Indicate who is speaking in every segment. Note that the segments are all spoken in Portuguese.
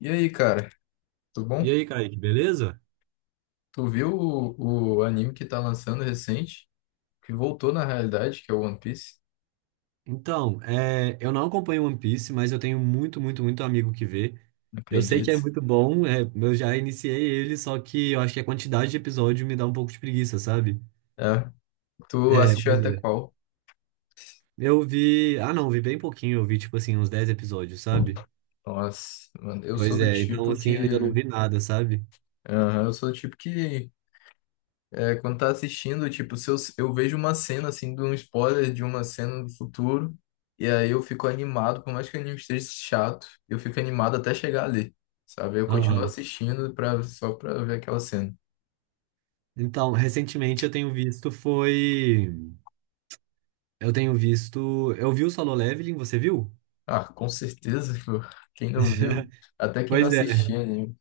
Speaker 1: E aí, cara, tudo bom?
Speaker 2: E aí, Kaique, beleza?
Speaker 1: Tu viu o anime que tá lançando recente, que voltou na realidade, que é o One Piece?
Speaker 2: Então, eu não acompanho One Piece, mas eu tenho muito, muito, muito amigo que vê.
Speaker 1: Não
Speaker 2: Eu sei que é
Speaker 1: acredito.
Speaker 2: muito bom, eu já iniciei ele, só que eu acho que a quantidade de episódio me dá um pouco de preguiça, sabe?
Speaker 1: É, tu
Speaker 2: É,
Speaker 1: assistiu
Speaker 2: pois
Speaker 1: até
Speaker 2: é.
Speaker 1: qual?
Speaker 2: Eu vi. Ah, não, eu vi bem pouquinho, eu vi tipo assim, uns 10 episódios, sabe?
Speaker 1: Nossa, mano, eu sou
Speaker 2: Pois
Speaker 1: do
Speaker 2: é, então
Speaker 1: tipo que.
Speaker 2: assim, eu ainda não vi nada, sabe?
Speaker 1: Aham, eu sou do tipo que. Quando tá assistindo, tipo, se eu vejo uma cena, assim, de um spoiler de uma cena do futuro, e aí eu fico animado, por mais que o anime esteja chato, eu fico animado até chegar ali, sabe? Eu continuo
Speaker 2: Aham.
Speaker 1: assistindo pra, só pra ver aquela cena.
Speaker 2: Então, recentemente eu tenho visto foi. Eu tenho visto. Eu vi o Solo Leveling, você viu?
Speaker 1: Ah, com certeza, pô. Quem não viu, até quem não
Speaker 2: Pois é.
Speaker 1: assistia anime.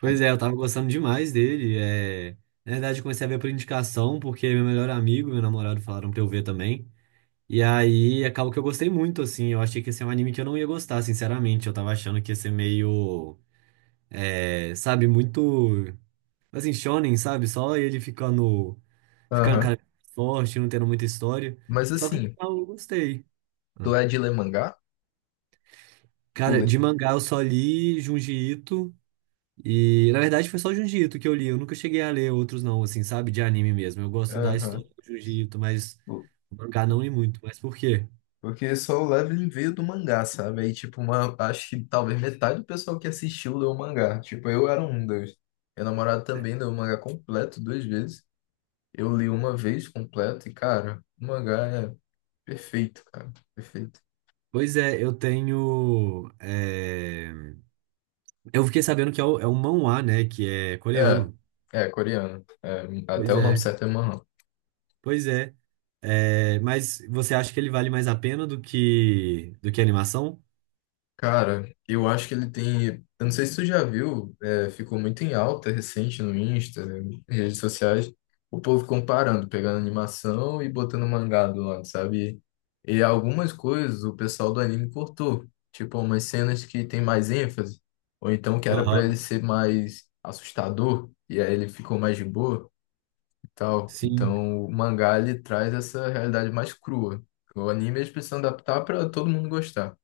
Speaker 2: Pois é, eu tava gostando demais dele. Na verdade, eu comecei a ver por indicação, porque meu melhor amigo, e meu namorado falaram pra eu ver também. E aí, acabou que eu gostei muito, assim. Eu achei que ia ser um anime que eu não ia gostar, sinceramente. Eu tava achando que ia ser meio, sabe, muito, assim, shonen, sabe? Só ele ficando,
Speaker 1: Aham.
Speaker 2: cara forte, não tendo muita história.
Speaker 1: Mas
Speaker 2: Só que no
Speaker 1: assim,
Speaker 2: final eu gostei. Ah.
Speaker 1: tu é de ler mangá? Tu
Speaker 2: Cara,
Speaker 1: lê.
Speaker 2: de mangá eu só li Junji Ito. E na verdade foi só o Jujutsu que eu li. Eu nunca cheguei a ler outros, não, assim, sabe? De anime mesmo. Eu gosto da
Speaker 1: Aham.
Speaker 2: história do Jujutsu, mas
Speaker 1: O-
Speaker 2: o mangá
Speaker 1: o-
Speaker 2: não li muito. Mas por quê?
Speaker 1: Porque só o Leveling veio do mangá, sabe? Aí, tipo, uma, acho que talvez metade do pessoal que assistiu leu o mangá. Tipo, eu era um deles. Meu namorado também leu o mangá completo duas vezes. Eu li uma vez completo e, cara, o mangá é perfeito, cara. Perfeito.
Speaker 2: Pois é, eu tenho. Eu fiquei sabendo que é o, é o manhwa, né? Que é
Speaker 1: É,
Speaker 2: coreano.
Speaker 1: é coreano. É, até
Speaker 2: Pois
Speaker 1: o nome
Speaker 2: é,
Speaker 1: certo é Manhwa.
Speaker 2: pois é. É, mas você acha que ele vale mais a pena do que a animação?
Speaker 1: Cara, eu acho que ele tem. Eu não sei se tu já viu, ficou muito em alta recente no Insta, né, redes sociais, o povo comparando, pegando animação e botando mangá do lado, sabe? E algumas coisas o pessoal do anime cortou, tipo umas cenas que tem mais ênfase, ou então que era pra ele
Speaker 2: Aham,
Speaker 1: ser mais assustador, e aí ele ficou mais de boa e tal.
Speaker 2: sim.
Speaker 1: Então o mangá ele traz essa realidade mais crua. O anime eles precisam adaptar pra todo mundo gostar,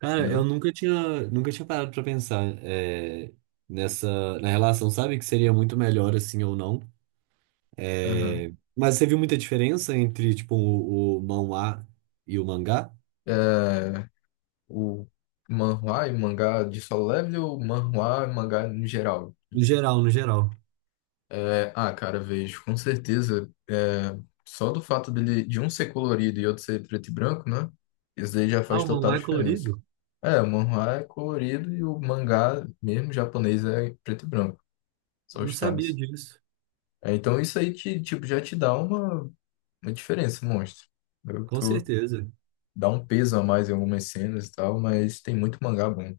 Speaker 2: Cara, eu
Speaker 1: entendeu?
Speaker 2: nunca tinha, nunca tinha parado pra pensar nessa na relação, sabe? Que seria muito melhor assim ou não.
Speaker 1: Aham.
Speaker 2: É, mas você viu muita diferença entre, tipo, o manhwa e o mangá?
Speaker 1: é, o manhwa e mangá de Solo Leveling ou manhwa e mangá no geral?
Speaker 2: No geral, no geral.
Speaker 1: É, ah, cara, vejo, com certeza. Só do fato dele, de um ser colorido e outro ser preto e branco, né? Isso daí já
Speaker 2: Ah,
Speaker 1: faz
Speaker 2: o
Speaker 1: total
Speaker 2: manhwa é
Speaker 1: diferença.
Speaker 2: colorido?
Speaker 1: É, o manhwa é colorido e o mangá mesmo japonês é preto e branco,
Speaker 2: Eu
Speaker 1: só
Speaker 2: não
Speaker 1: os
Speaker 2: sabia
Speaker 1: traços.
Speaker 2: disso.
Speaker 1: É, então isso aí te, tipo, já te dá uma diferença, um monstro. Eu
Speaker 2: Com
Speaker 1: tô,
Speaker 2: certeza.
Speaker 1: Dá um peso a mais em algumas cenas e tal, mas tem muito mangá bom.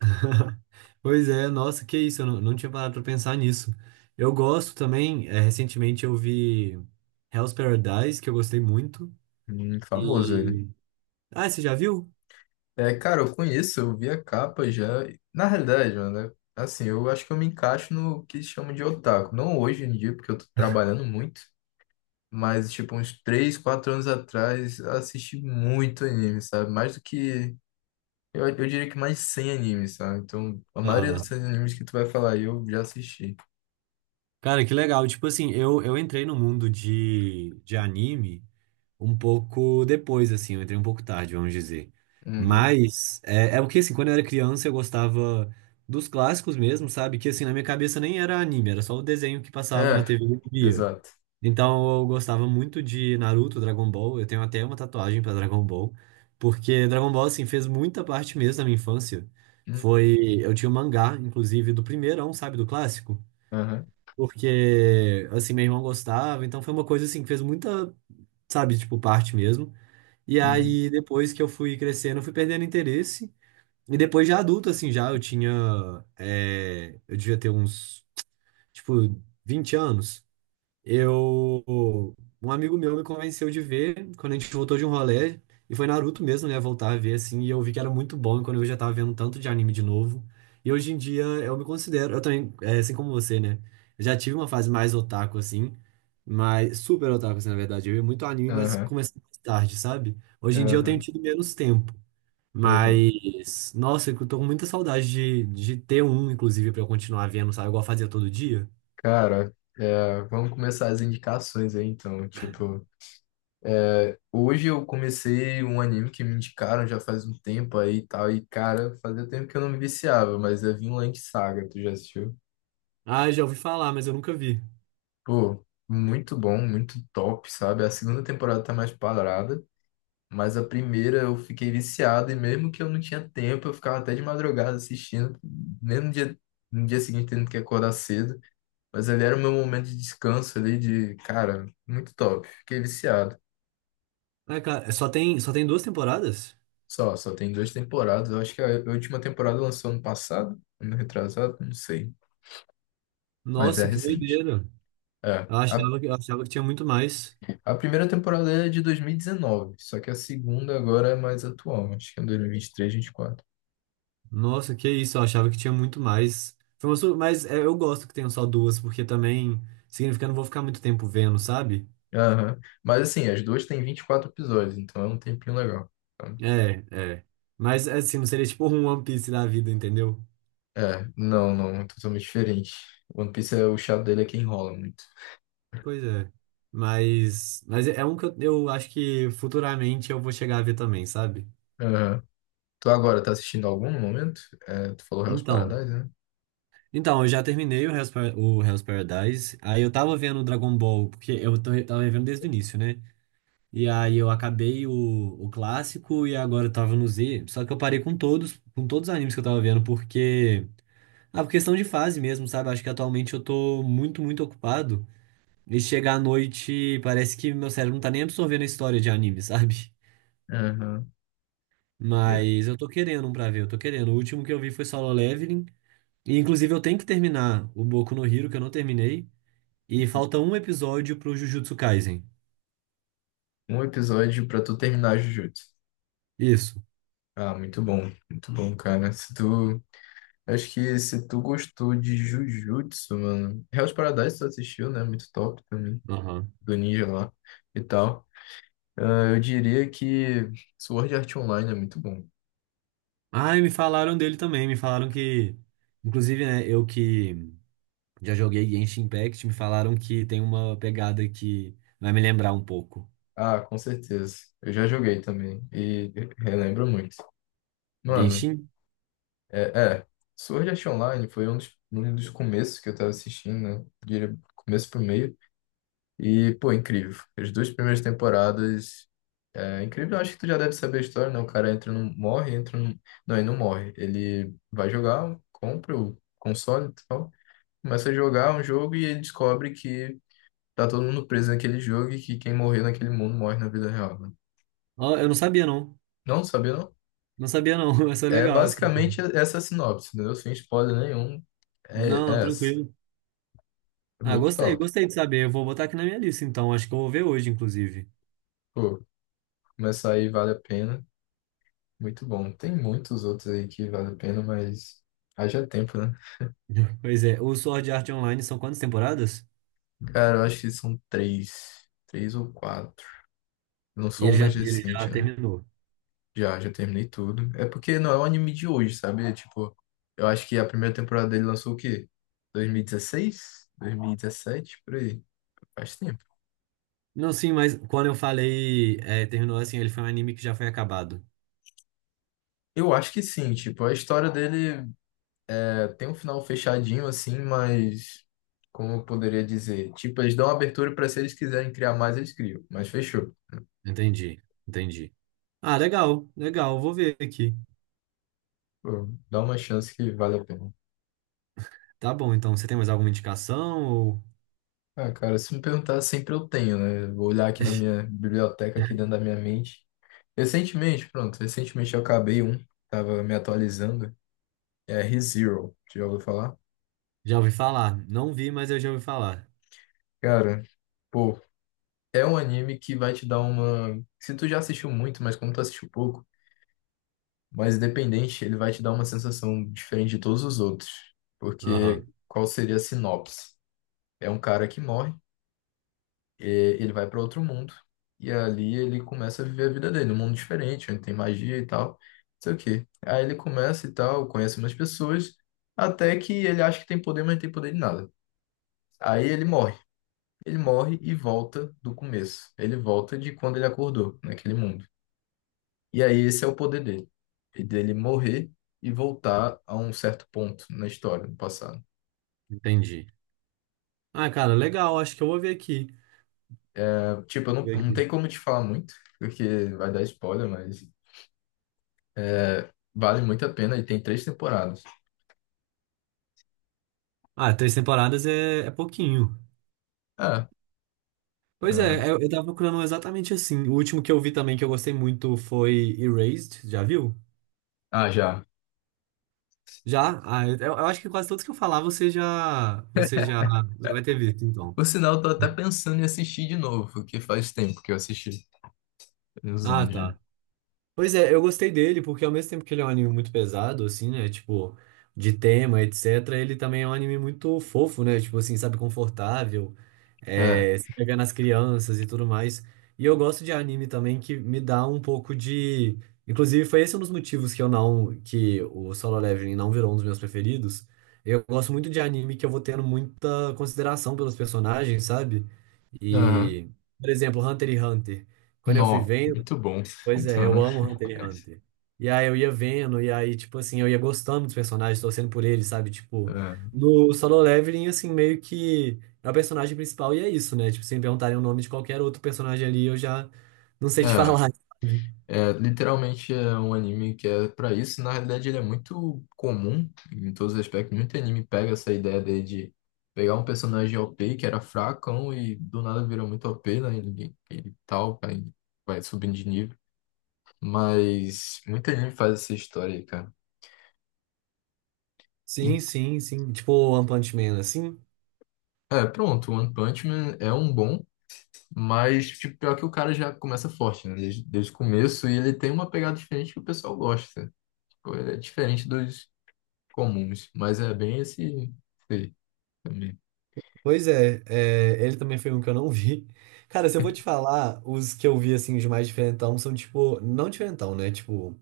Speaker 2: Pois é, nossa, que isso, eu não tinha parado pra pensar nisso. Eu gosto também, recentemente eu vi Hell's Paradise, que eu gostei muito.
Speaker 1: Famoso ele.
Speaker 2: E. Ah, você já viu?
Speaker 1: É, cara, eu conheço, eu vi a capa já. Na realidade, mano, né? Assim, eu acho que eu me encaixo no que chamam de otaku. Não hoje em dia, porque eu tô trabalhando muito, mas, tipo, uns 3, 4 anos atrás, eu assisti muito anime, sabe? Mais do que. Eu diria que mais de 100 animes, sabe? Então, a maioria
Speaker 2: Ah,
Speaker 1: dos animes que tu vai falar aí, eu já assisti.
Speaker 2: cara, que legal. Tipo assim, eu entrei no mundo de, anime. Um pouco depois, assim, eu entrei um pouco tarde, vamos dizer.
Speaker 1: Uhum.
Speaker 2: Mas é o que, assim, quando eu era criança eu gostava dos clássicos mesmo, sabe? Que, assim, na minha cabeça nem era anime, era só o desenho que passava na
Speaker 1: É,
Speaker 2: TV e eu via.
Speaker 1: exato.
Speaker 2: Então eu gostava muito de Naruto, Dragon Ball, eu tenho até uma tatuagem pra Dragon Ball, porque Dragon Ball, assim, fez muita parte mesmo da minha infância.
Speaker 1: Uhum,
Speaker 2: Foi, eu tinha o mangá, inclusive, do primeirão, sabe, do clássico.
Speaker 1: aham,
Speaker 2: Porque, assim, meu irmão gostava, então foi uma coisa, assim, que fez muita, sabe, tipo, parte mesmo. E
Speaker 1: uhum,
Speaker 2: aí, depois que eu fui crescendo, eu fui perdendo interesse. E depois de adulto, assim, já eu tinha. Eu devia ter uns, tipo, 20 anos. Eu, um amigo meu me convenceu de ver quando a gente voltou de um rolê, e foi Naruto mesmo, né, voltar a ver assim, e eu vi que era muito bom, e quando eu já tava vendo tanto de anime de novo. E hoje em dia eu me considero, eu também, assim como você, né? Eu já tive uma fase mais otaku assim, mas super otaku assim, na verdade. Eu ia muito anime, mas
Speaker 1: aham,
Speaker 2: comecei mais tarde, sabe? Hoje em dia eu tenho
Speaker 1: aham,
Speaker 2: tido menos tempo,
Speaker 1: aham.
Speaker 2: mas nossa, eu tô com muita saudade de, ter um, inclusive, pra eu continuar vendo, sabe? Igual eu fazia todo dia.
Speaker 1: Cara, vamos começar as indicações aí, então, tipo. Hoje eu comecei um anime que me indicaram já faz um tempo aí e tal, e cara, fazia tempo que eu não me viciava, mas é Vinland Saga, tu já assistiu?
Speaker 2: Ah, já ouvi falar, mas eu nunca vi.
Speaker 1: Pô, muito bom, muito top, sabe? A segunda temporada tá mais parada, mas a primeira eu fiquei viciado, e mesmo que eu não tinha tempo, eu ficava até de madrugada assistindo, mesmo no dia, no dia seguinte tendo que acordar cedo, mas ali era o meu momento de descanso ali, de, cara, muito top, fiquei viciado.
Speaker 2: Ah, cara, só tem duas temporadas?
Speaker 1: Só tem duas temporadas. Eu acho que a última temporada lançou ano passado, ano retrasado, não sei. Mas é
Speaker 2: Nossa, que
Speaker 1: recente.
Speaker 2: doideira.
Speaker 1: É. A,
Speaker 2: Eu achava que tinha muito mais.
Speaker 1: a primeira temporada é de 2019, só que a segunda agora é mais atual. Acho que é 2023, 24.
Speaker 2: Nossa, que isso, eu achava que tinha muito mais. Mas é, eu gosto que tenham só duas, porque também significa que eu não vou ficar muito tempo vendo, sabe?
Speaker 1: Aham. Mas assim, as duas têm 24 episódios, então é um tempinho legal. Então,
Speaker 2: É, é. Mas assim, não seria tipo um One Piece da vida, entendeu?
Speaker 1: não, não, é totalmente diferente. One Piece, o chato dele é que enrola muito.
Speaker 2: Pois é. Mas é um que eu acho que futuramente eu vou chegar a ver também, sabe?
Speaker 1: Aham. Tu agora tá assistindo algum no momento? É, tu falou Hell's
Speaker 2: Então.
Speaker 1: Paradise, né?
Speaker 2: Então, eu já terminei o o Hell's Paradise. Aí eu tava vendo o Dragon Ball, porque eu tava vendo desde o início, né? E aí eu acabei o clássico e agora eu tava no Z. Só que eu parei com todos os animes que eu tava vendo, porque. Ah, por questão de fase mesmo, sabe? Acho que atualmente eu tô muito, muito ocupado. E chegar à noite, parece que meu cérebro não tá nem absorvendo a história de anime, sabe?
Speaker 1: Aham. Eu-
Speaker 2: Mas eu tô querendo um pra ver, eu tô querendo. O último que eu vi foi Solo Leveling. E inclusive eu tenho que terminar o Boku no Hero, que eu não terminei. E falta um episódio pro Jujutsu Kaisen.
Speaker 1: Um episódio pra tu terminar Jujutsu.
Speaker 2: Isso.
Speaker 1: Ah, muito bom, cara. Se tu. Acho que se tu gostou de Jujutsu, mano. Hell's Paradise tu assistiu, né? Muito top também.
Speaker 2: Aham.
Speaker 1: Do ninja lá e tal. Ah, eu diria que Sword Art Online é muito bom.
Speaker 2: Ah, e me falaram dele também. Me falaram que. Inclusive, né, eu que já joguei Genshin Impact, me falaram que tem uma pegada que vai me lembrar um pouco.
Speaker 1: Ah, com certeza. Eu já joguei também. E relembro muito. Mano,
Speaker 2: Genshin?
Speaker 1: é, é. Sword Art Online foi um dos começos que eu tava assistindo, né? Diria começo pro meio. E, pô, incrível. As duas primeiras temporadas. É incrível, acho que tu já deve saber a história, né? O cara entra num. Morre, entra num. Não, ele não morre. Ele vai jogar, compra o console e tal. Começa a jogar um jogo e ele descobre que tá todo mundo preso naquele jogo e que quem morrer naquele mundo morre na vida real, né?
Speaker 2: Ó, eu não sabia, não.
Speaker 1: Não, sabia não?
Speaker 2: Não sabia, não. Mas é
Speaker 1: É
Speaker 2: legal, assim.
Speaker 1: basicamente essa a sinopse, entendeu? Sem spoiler nenhum. É,
Speaker 2: Não,
Speaker 1: é essa.
Speaker 2: tranquilo.
Speaker 1: É
Speaker 2: Ah,
Speaker 1: muito
Speaker 2: gostei,
Speaker 1: top.
Speaker 2: gostei de saber. Eu vou botar aqui na minha lista, então. Acho que eu vou ver hoje, inclusive.
Speaker 1: Pô, começar aí vale a pena. Muito bom. Tem muitos outros aí que vale a pena, mas haja tempo, né?
Speaker 2: Pois é. O Sword Art Online são quantas temporadas?
Speaker 1: Cara, eu acho que são três. Três ou quatro. Eu não
Speaker 2: E
Speaker 1: sou
Speaker 2: ele
Speaker 1: um
Speaker 2: já,
Speaker 1: mais
Speaker 2: ele já
Speaker 1: recente, né?
Speaker 2: terminou.
Speaker 1: Já, já terminei tudo. É porque não é um anime de hoje, sabe? É. Tipo, eu acho que a primeira temporada dele lançou o quê? 2016? 2017? Por aí. Faz tempo.
Speaker 2: Não, sim, mas quando eu falei, terminou assim, ele foi um anime que já foi acabado.
Speaker 1: Eu acho que sim, tipo, a história dele tem um final fechadinho, assim, mas. Como eu poderia dizer? Tipo, eles dão abertura pra se eles quiserem criar mais, eles criam. Mas fechou.
Speaker 2: Entendi, entendi. Ah, legal, legal, vou ver aqui.
Speaker 1: Pô, dá uma chance que vale a pena.
Speaker 2: Tá bom, então você tem mais alguma indicação ou
Speaker 1: Ah, cara, se me perguntar, sempre eu tenho, né? Vou olhar aqui na minha biblioteca, aqui dentro da minha mente. Recentemente, pronto, recentemente eu acabei um, tava me atualizando, ReZero, já ouviu falar?
Speaker 2: já ouvi falar? Não vi, mas eu já ouvi falar.
Speaker 1: Cara, pô, é um anime que vai te dar uma... Se tu já assistiu muito, mas como tu assistiu pouco, mas independente, ele vai te dar uma sensação diferente de todos os outros. Porque
Speaker 2: Aham,
Speaker 1: qual seria a sinopse? É um cara que morre e ele vai para outro mundo. E ali ele começa a viver a vida dele, num mundo diferente, onde tem magia e tal. Não sei o quê. Aí ele começa e tal, conhece umas pessoas, até que ele acha que tem poder, mas não tem poder de nada. Aí ele morre. Ele morre e volta do começo. Ele volta de quando ele acordou, naquele mundo. E aí esse é o poder dele. E dele morrer e voltar a um certo ponto na história, no passado.
Speaker 2: entendi. Ah, cara, legal, acho que eu vou ver aqui.
Speaker 1: É, tipo, eu não,
Speaker 2: Ver
Speaker 1: não
Speaker 2: aqui.
Speaker 1: tem como te falar muito, porque vai dar spoiler, mas vale muito a pena e tem três temporadas.
Speaker 2: Ah, três temporadas é pouquinho.
Speaker 1: Ah,
Speaker 2: Pois
Speaker 1: aham.
Speaker 2: é, eu tava procurando um exatamente assim. O último que eu vi também que eu gostei muito foi Erased, já viu?
Speaker 1: Ah, já.
Speaker 2: Já? Ah, eu acho que quase todos que eu falar você já, já vai ter visto, então.
Speaker 1: Por sinal, eu tô até pensando em assistir de novo, porque faz tempo que eu assisti. Tem uns
Speaker 2: Ah,
Speaker 1: anos já.
Speaker 2: tá. Pois é, eu gostei dele porque ao mesmo tempo que ele é um anime muito pesado, assim, né? Tipo, de tema, etc., ele também é um anime muito fofo, né? Tipo assim, sabe, confortável.
Speaker 1: É.
Speaker 2: Se pegar nas crianças e tudo mais. E eu gosto de anime também que me dá um pouco de. Inclusive, foi esse um dos motivos que eu não. Que o Solo Leveling não virou um dos meus preferidos. Eu gosto muito de anime que eu vou tendo muita consideração pelos personagens, sabe?
Speaker 1: Aham.
Speaker 2: E, por exemplo, Hunter x Hunter. Quando eu fui
Speaker 1: Nó.
Speaker 2: vendo.
Speaker 1: Muito bom.
Speaker 2: Pois
Speaker 1: Muito
Speaker 2: é, eu
Speaker 1: bom.
Speaker 2: amo Hunter x Hunter. E aí eu ia vendo, e aí, tipo assim, eu ia gostando dos personagens, torcendo por eles, sabe? Tipo,
Speaker 1: É.
Speaker 2: no Solo Leveling, assim, meio que é o personagem principal e é isso, né? Tipo, se me perguntarem o nome de qualquer outro personagem ali, eu já não sei te
Speaker 1: É.
Speaker 2: falar, sabe?
Speaker 1: É, literalmente é um anime que é pra isso. Na realidade, ele é muito comum em todos os aspectos. Muito anime pega essa ideia dele de pegar um personagem OP que era fracão e do nada vira muito OP, né? Ele tal, vai subindo de nível. Mas muito anime faz essa história aí, cara.
Speaker 2: Sim, sim, sim. Tipo o One Punch Man, assim.
Speaker 1: É, pronto, One Punch Man é um bom, mas tipo, pior que o cara já começa forte, né? Desde o começo, e ele tem uma pegada diferente que o pessoal gosta. Tipo, ele é diferente dos comuns, mas é bem esse, esse aí também.
Speaker 2: Pois é, ele também foi um que eu não vi. Cara, se eu vou te falar, os que eu vi, assim, os mais diferentão são, tipo, não diferentão, né? Tipo,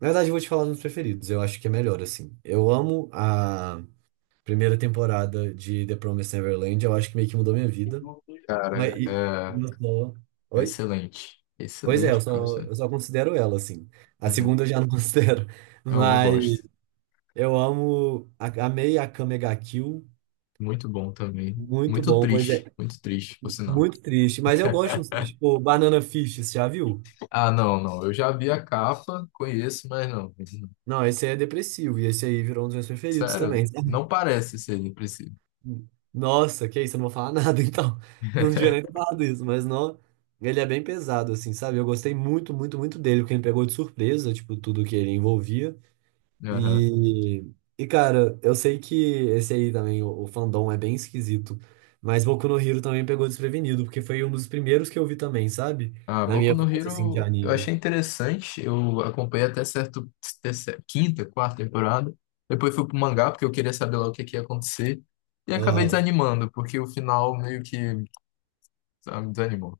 Speaker 2: na verdade, eu vou te falar dos meus preferidos. Eu acho que é melhor, assim. Eu amo a. Primeira temporada de The Promised Neverland, eu acho que meio que mudou minha vida.
Speaker 1: Cara,
Speaker 2: Mas e- eu só.
Speaker 1: é
Speaker 2: Oi?
Speaker 1: excelente.
Speaker 2: Pois é,
Speaker 1: Excelente, professor.
Speaker 2: eu só considero ela, assim. A
Speaker 1: Uhum.
Speaker 2: segunda eu já não considero.
Speaker 1: É uma
Speaker 2: Mas
Speaker 1: bosta.
Speaker 2: eu amo. A- Amei a Kamega Kill.
Speaker 1: Muito bom também.
Speaker 2: Muito bom, pois é.
Speaker 1: Muito triste, por sinal.
Speaker 2: Muito triste. Mas eu gosto de uns tristes, tipo Banana Fish, você já viu?
Speaker 1: Ah, não, não. Eu já vi a capa, conheço, mas não.
Speaker 2: Não, esse aí é depressivo. E esse aí virou um dos meus preferidos
Speaker 1: Sério?
Speaker 2: também.
Speaker 1: Não parece ser impressivo.
Speaker 2: Nossa, que isso, eu não vou falar nada, então. Não devia nem ter falado isso, mas não. Ele é bem pesado, assim, sabe? Eu gostei muito, muito, muito dele, porque ele me pegou de surpresa, tipo, tudo que ele envolvia. E, e cara, eu sei que esse aí também, o fandom, é bem esquisito. Mas Boku no Hero também pegou desprevenido, porque foi um dos primeiros que eu vi também, sabe?
Speaker 1: Ah,
Speaker 2: Na
Speaker 1: Boku
Speaker 2: minha
Speaker 1: no
Speaker 2: fase, assim, de
Speaker 1: Hero eu achei
Speaker 2: anime.
Speaker 1: interessante, eu acompanhei até certo, quinta, quarta temporada. Depois fui pro mangá porque eu queria saber lá o que, que ia acontecer. E acabei
Speaker 2: Aham.
Speaker 1: desanimando, porque o final meio que sabe, me desanimou.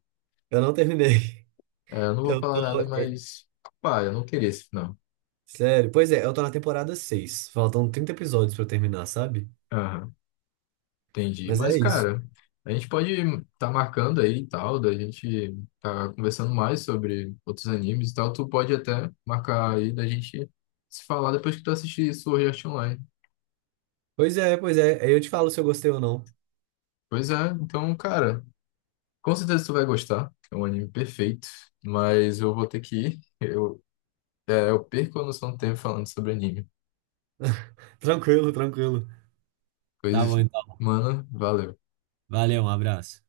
Speaker 2: Eu não terminei.
Speaker 1: É, eu não vou
Speaker 2: Eu
Speaker 1: falar
Speaker 2: tô.
Speaker 1: nada,
Speaker 2: é,
Speaker 1: mas pá, eu não queria esse final.
Speaker 2: sério. Pois é, eu tô na temporada seis. Faltam 30 episódios pra eu terminar, sabe?
Speaker 1: Aham, entendi.
Speaker 2: Mas
Speaker 1: Mas,
Speaker 2: é isso.
Speaker 1: cara, a gente pode tá marcando aí e tal, da gente tá conversando mais sobre outros animes e tal. Tu pode até marcar aí da gente se falar depois que tu assistir Sword Art Online.
Speaker 2: Pois é, pois é. Aí eu te falo se eu gostei ou não.
Speaker 1: Pois é, então, cara, com certeza tu vai gostar. É um anime perfeito, mas eu vou ter que ir. Eu perco a noção do tempo falando sobre anime.
Speaker 2: Tranquilo, tranquilo. Tá
Speaker 1: Pois,
Speaker 2: bom, então.
Speaker 1: mano, valeu.
Speaker 2: Valeu, um abraço.